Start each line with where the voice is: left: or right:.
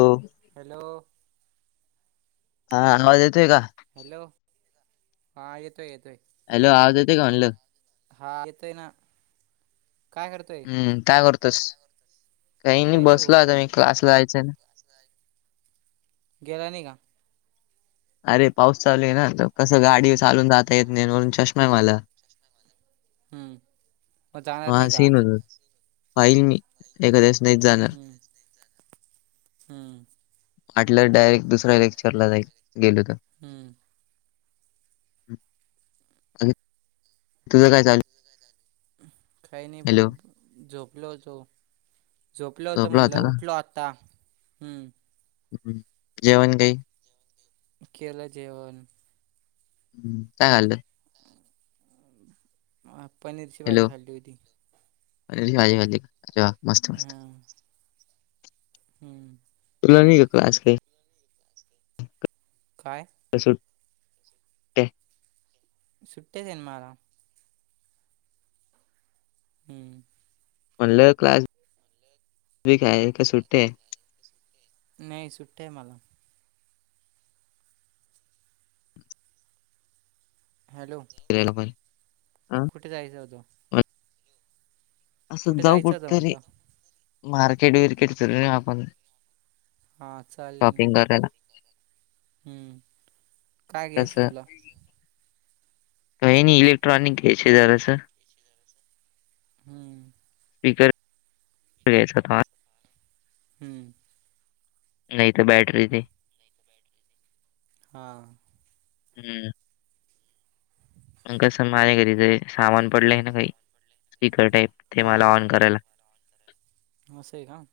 left: Hello.
right: Hello.
left: हा. आवाज येतोय का?
right: हॅलो. हा. येतोय येतोय.
left: हॅलो. आवाज येतोय का म्हणलं?
right: हा. येतोय ना. काय करतोय
left: हम्म. काय करतोस? काही नाही. बसलो आता मी क्लासला जायचं ना?
right: गेला नाही का?
left: अरे पाऊस चालू आहे ना? कसं गाडी चालवून जाता येत नाही. वरून चष्मा आहे मला.
right: हम्म. मग जाणार
left: हा
right: नाही का
left: सीन
right: आज
left: होतो पााईल मी. एखाद्या वेळेस नाहीच जाणार.
right: हम्म हम्म
left: वाटल्यास डायरेक्ट दुसऱ्या लेक्चरला जाईल गेलो तर.
right: हम्म
left: तुझ काय चालू?
right: काही नाही भो
left: हॅलो
right: झोपलो होतो. झोपलो होतो
left: झोपला होता
right: म्हटलं
left: का?
right: उठलो आत्ता. हम्म.
left: जेवण काही?
right: केलं जेवन.
left: हम्म. काय खाल्लं?
right: अ पनीरची भाजी
left: हॅलो
right: खाल्ली होती.
left: पनीरची भाजी खाल्ली. अरे वा! मस्त मस्त.
right: हां हम्म
left: तुला मी - [unintelligible] काही.
right: काय?
left: [unintelligible]
right: सुट्ट्याच्ये ना मला. हम्म.
left: म्हणलं क्लास बीस आहे का सुट्ट्याय?
right: नाही सुट्ट्या ए मला. हॅलो.
left: [unintelligible] पण हा
right: कुठे जायच होतं?
left: असंच
right: कुठे
left: जाऊ
right: जायचं होतं
left: कुठतरी
right: म्हटलं
left: मार्केट बीरकेट फिरून येऊ आपण.
right: हा चालेल ना.
left: शॉपिंग करायला
right: हम्म काय घ्यायचं तुला?
left: काय नाई इलेक्ट्रॉनिक घ्यायचंय जरासं.
right: हम्म.
left: स्पीकर
right: हम्म.
left: नाय त बॅटरी ते
right: हा.
left: हम्म. मग कसं माझ्या घरी जरा एक सामान पडलंय ना काही स्पीकर टाईप ते मला ऑन करायला
right: आसय का?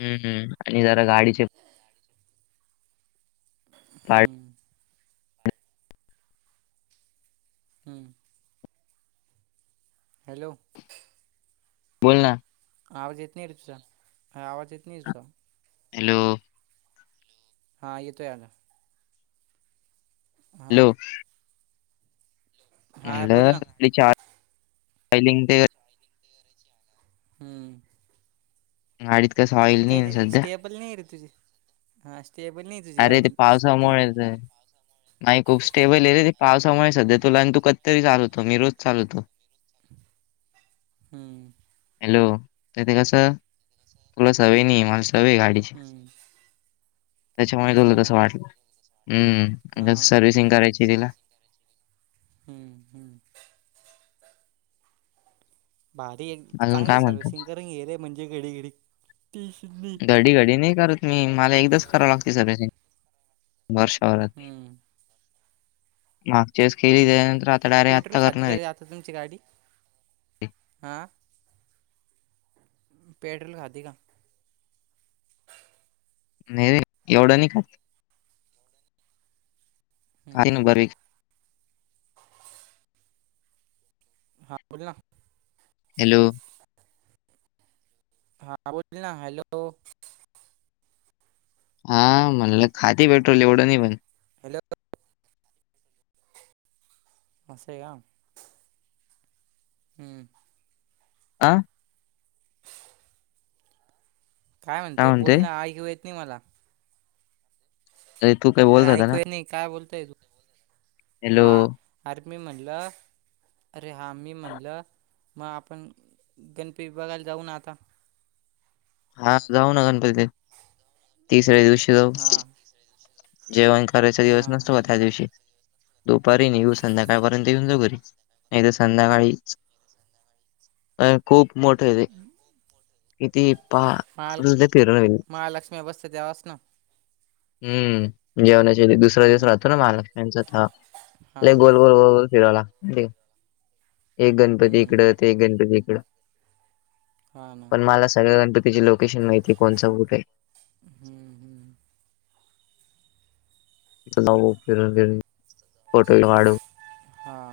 left: हम् हम् आणि जरा गाडीचे पार्ट
right: हम्म. हम्म. हॅलो.
left: बोल ना.
right: आवाज येत नाय रे तुजा आवाज येत नाय तुझा.
left: हॅलो.
right: हां येतोय आता. हां,
left: हॅलो.
right: हां, बोल ना.
left: [unintelligible]
right: हम्म.
left: गाडीत कसं ऑईल नाय ना सध्या?
right: बल नाई रे तुझी हा स्टेबल नाही तुझी
left: अरे ते
right: गाडी स्कुटी.
left: पावसामुळे ते- नाही खूप स्टेबल आहे रे ते पावसामुळे सध्या तुला आण तू कधीतरी चालवतो मी रोज चालवतो.
right: हम्म.
left: हॅलो ते कस तुला सवय नाई सवय ए गाडीची
right: हं,
left: त्याच्यामुळे तुला तस वाटलं हम्म.
right: हा.
left: जसं सर्व्हिसिंग करायची तिला
right: हम्म हम्. भारीये
left: अजून काय
right: चांगली
left: म्हणतो
right: सर्विसिंग करून घेरे म्हणजे घडी घडी नाई.
left: घडी घडी नई करत. नाई मला एकदाच कराव लागते सर्विसिंग वर्षभरात.
right: हं,
left: मागच्या वेळीस केली
right: हं.
left: त्याच्यानंतर आता डायरेक्ट
right: पेट्रोल
left: आत्ता
right: खाते का
left: करणाराय.
right: रे आता तुमची गाडी आ? पेट्रल खाते का?
left: नाय रे एवढं नाय खात.
right: हं,
left: खाते ना
right: हं.
left: बरेच.
right: [inaudible] हा बोल ना.
left: हॅलो.
right: हा बोल ना हॅलो.
left: हा म्हणलं खाती पेट्रोल एवढं नाय पण.
right: हॅलो. असय आहे का? हम्म.
left: आं?
right: काय म्हणते? बोलना ऐकु येत नाही मला.
left: अरे तू काय
right: अरे
left: बोलत होता ना
right: ऐकू य नही काय बोलतय तू?
left: हॅलो
right: हां. आर मी म्हणलं अरे हा मी म्हणलं, म आपण गणपती बघायला जाऊ ना आता?
left: हान जाऊ ना गणपती, तिसऱ्या दिवशी जाऊ.
right: हा
left: जेवण करायचा दिवस
right: हा
left: नसतो का, त्या दिवशी. दुपारी निगू संध्याकाळपर्यंत येेऊन जाऊ घरी, नही तर संध्याकाळी अ खूप मोठ रे, ते किती? [inaudible] अ
right: महा
left: अ फिरून होईल,
right: महालक्ष्मी बसते तेव्हाच ना
left: हम्म. जेवणाच्या दुसरा दिवस
right: हम्म
left: राहतो ना, महालक्षमिंचा तेव्हा,
right: हा
left: लई गोल गोल गोल फिराव लाग हे एक गणपती इकड,
right: हम्म
left: ते एक गणपती इकड.
right: हा ना
left: पण मला सगळ्या गणपतीची लोकेशन माहिती, कोणचं कुठे?
right: हम्म हम्म.
left: चला येऊ फिरून बिरून, फोटो बी काडू.
right: हां.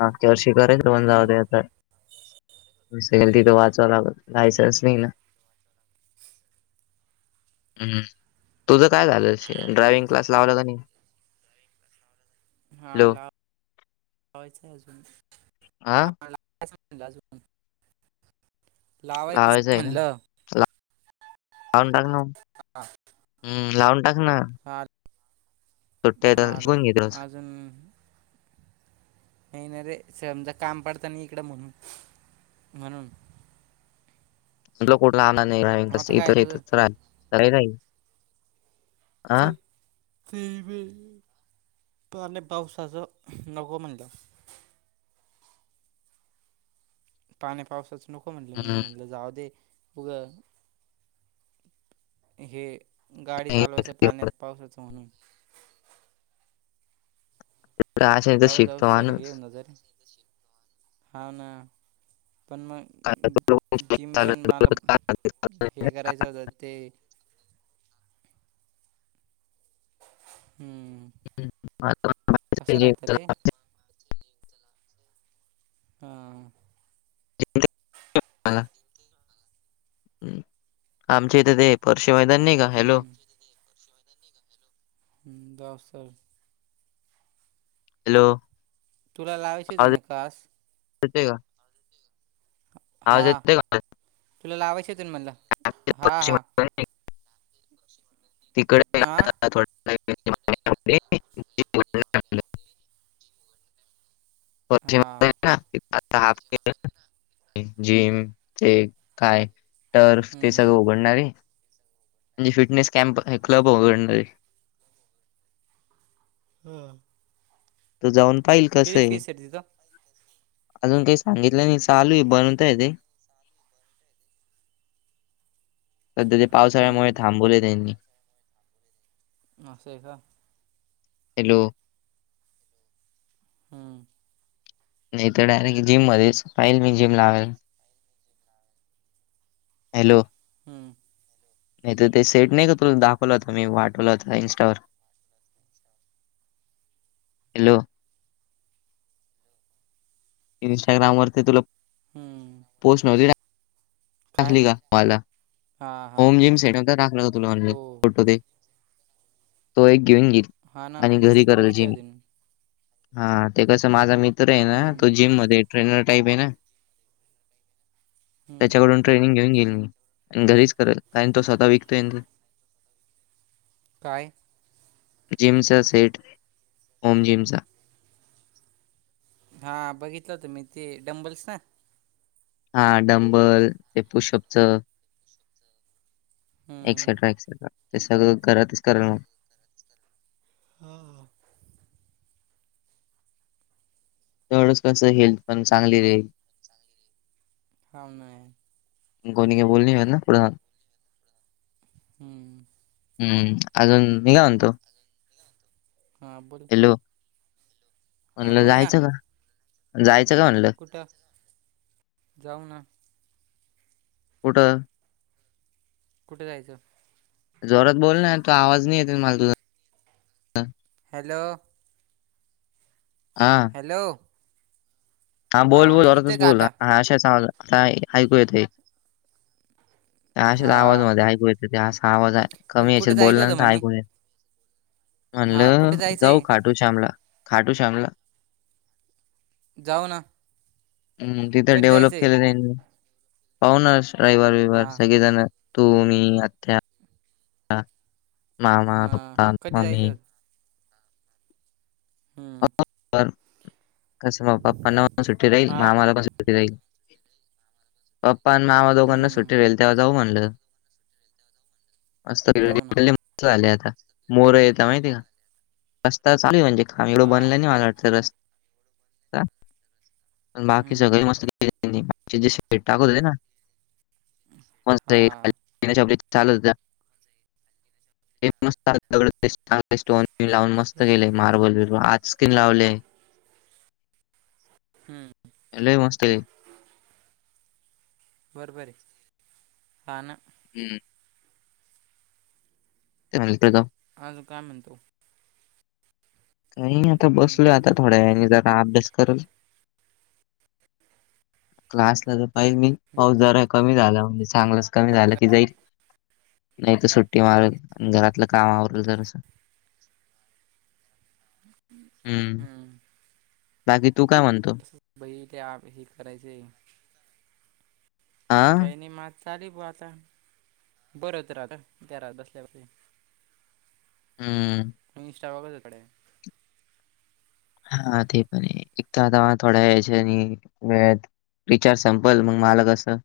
left: मागच्या वर्षी [unintelligible] चला, जायचं
right: हम्म
left: नहीं का? हम्, तुझं काय झालं श, ड्रायविंग क्लास लावलं का नाही?
right: हा
left: हॅलो
right: ला-लावायचंय अजून,
left: हा
right: हां लावयचा म्हणलं अजून.
left: लावायचं का? ला लावून टाक ना् म, ह्म लावून टाक ना. सुट्ट्या
right: हां
left: आहेत शिकून
right: आलं,
left: घे रोज
right: हां अजून नही ना रे, समजा काम पडत नही इकडं म्हणून, म्हणून
left: म्हटलं कुठ जाणार नही,
right: आता
left: [inaudible] इथ
right: काय तुझं
left: यथ रा [unintelligible]
right: च. [inaudible] पाने पाऊसाच नगो म्हणलं. पाणी पावसाच नको म्हनलं मी, म्हणलं जाऊ दे. उग, हे गाडी चालवायचं पाण्यात. पावसाचं म्हणून.
left: आशेनेच
right: जाऊ जाऊ
left: शिकतो
right: स्तर
left: माणूस
right: होऊन जातं रे, हवंना पण म
left: काय डोकं कुठं
right: जिम
left: चालू
right: पण
left: आहे,
right: मला,
left: डोकं
right: हे
left: काय
right: करायचं होतं ते. हम्म.
left: [inaudible]
right: तसं राहतं रे
left: हम्
right: हां.
left: [inaudible] ला ह, आमच्या इथे ते [inaudible] परशी मैदान नही का? हॅलो
right: हम्म, हम्म [unintelligible] दस सर.
left: हॅलो?
right: तूला लावायचीच ये ना कास्ट?
left: पिटे गा आवाज
right: हा
left: येतोय का आवाज?
right: तुला लावायच होते मणला? हा
left: परशी
right: हा
left: मैदान नाही का
right: हा
left: [unintelligible] पश्चिम
right: हा
left: आता हा के जिम ते काय टर्फ ते सगळं
right: हम्म.
left: उघडणारे म्हणजे मी फिटनेस कॅम्प हे क्लब उघडणारे
right: हम्म.
left: तो जाऊन पाहिल कसं आहे.
right: फीस तिथं
left: अजून काही सांगितलं नाही चालू आहे बनवताय ते सध्या ते पावसाळ्यामुळे
right: हम्म.
left: थांबवले त्यांनी
right: असं आहे का?
left: हॅलो!
right: हम.
left: नाही तर डायरेक्ट जिम मध्येच पाहिल मी जिम लावेल. हॅलो!
right: हम्म.
left: नाही तर ते सेट नाही का तु दाखवलं होत मी वाठवलं होता इन्स्टावर हॅलो! इंस्टाग्राम वरती तुला
right: हम्म.
left: पोस्ट नव्हती...
right: काय
left: टली का मला?
right: हा हा
left: होम जिम सेट दाखला हो तुला ऑलान, फोटो ते.. तो एक घेऊन घील
right: हा ना
left: आणि
right: दिस
left: घरी करल
right: बघितले
left: जिम
right: होते मी
left: हा.. ते कसं माझा मित्र आहे ना तो
right: हम्म.
left: जिम मध्ये ट्रेनर टाईप आहे ना
right: हम्म. हम्म.
left: त्याच्याकडून ट्रेनिंग घेऊन गेईल मी घरीच करेल कारण तो स्वतः विकतोय.
right: काय?
left: जिमचा सेट होम जिमचा
right: हा बघितलं होत मी ते.. डंबल्स ना?
left: हा डंबल ते पुषपच
right: हम्म.
left: एक्सेट्रा एक्सेट्रा ते सगळं घरातच करल मग.
right: हो हो.
left: तेवढंच कसं हेल्थ पण चांगली राहील.
right: हाव ना
left: कोणी का बोलणी ना पुढ
right: हम्म.
left: हम्म.. अजून मी काय म्हणतो.
right: हा.. बोल
left: हॅलो!..
right: हा
left: म्हणलं
right: बोल
left: जायचं का जायचं का म्हणलं?
right: कुठ? जाऊना.
left: कुठं?
right: कुठे जायचं?
left: जोरात बोल ना तो आवाज नाही येते मला तुझा.
right: हॅलो!
left: हा.
right: हॅलो!
left: हा बोल बोल जोरातच
right: ऐकतोय का
left: बोल
right: आता
left: हा अश्या च आवाजात आता ऐकू येतय. त्या अशाच
right: हा
left: आवाज मध्ये ऐकू येत, ते असा आवाज आय,
right: तर
left: कमी
right: कुठे
left: याच्यात
right: जायचं
left: बोलना
right: होतं
left: तर
right: म्हणे
left: ऐकू नई येत.
right: हा कुठे
left: म्हणलं, जाऊ
right: जायचंय
left: खाटू श्यामला, खाटू श्यामला.
right: जाऊ ना.
left: हम्म, तिथं
right: कधी
left: डेव्हलप
right: जायचंय
left: केल त्यांनी, पाहू ना रविवार
right: हा
left: बिववार सगळेजण. तू, मी, आत्या, मामा,
right: हा
left: पप्पा म
right: कधी जायचं
left: ममी.
right: होतं हम्म
left: [inaudible] कस म पप्पांना पण सुट्टी राहील,
right: हा
left: मामा ला पण सु टी राहील, पप्पा न मामा दोघना सुट्ट सुट्टी
right: हम्म
left: रशील तेव्हा जाऊ म्हणलं, मस्त
right: जाऊ ना
left: तिकडं [inaudible] [inaudible] ले आता, मोरं येत माहितीय का, रस्ता चालूय, म्हणजे का एवढं
right: हा
left: बनलं नाही, मला वाटत. सगळं च, का बाकी
right: हम्म
left: सगळे मस्त [inaudible] तुझ्याशी पेट टाकू दे ना, मस्त
right: हा
left: ऐ [inaudible] [unintelligible] चालत जा. हे मस्त चांग स्टोन लावून, मस्त ग
right: हम्म
left: केले, मार्बल-बर्बल आज स्क्रीन लावलय.
right: हम्म.
left: ते लई मस्त.
right: बरोबर, हा ना?
left: हम्म. ते म्हणतोय का [unintelligible]
right: आजून काय म्हणतो?
left: काई नई आता
right: हम्म
left: बसलो आता, थोड्यावेळानी जरा अभ्यास करल. क्लासला तर पाहिजे,
right: हम्म
left: पाऊस जरा कमी झाला, म्हणजे चांगलाच कमी झाला की जाईल. नही तर सुट्टी मारल, घरातलं काम आवरल, जरास. हम्म, बाकी तू काय म्हणतो?
right: त बई ते हे [inaudible] करायचय.
left: हा
right: काही नही म आता चालू ये बाता, बोर होत रं आता, घरात बसल्या वरती.
left: हम्म.
right: त इनस्ाफवाचोकडे [unintelligible]
left: हा ते पण, एक तर आता थोड्या याच्याने वे रिचार्ज संपल, मग माला कसं?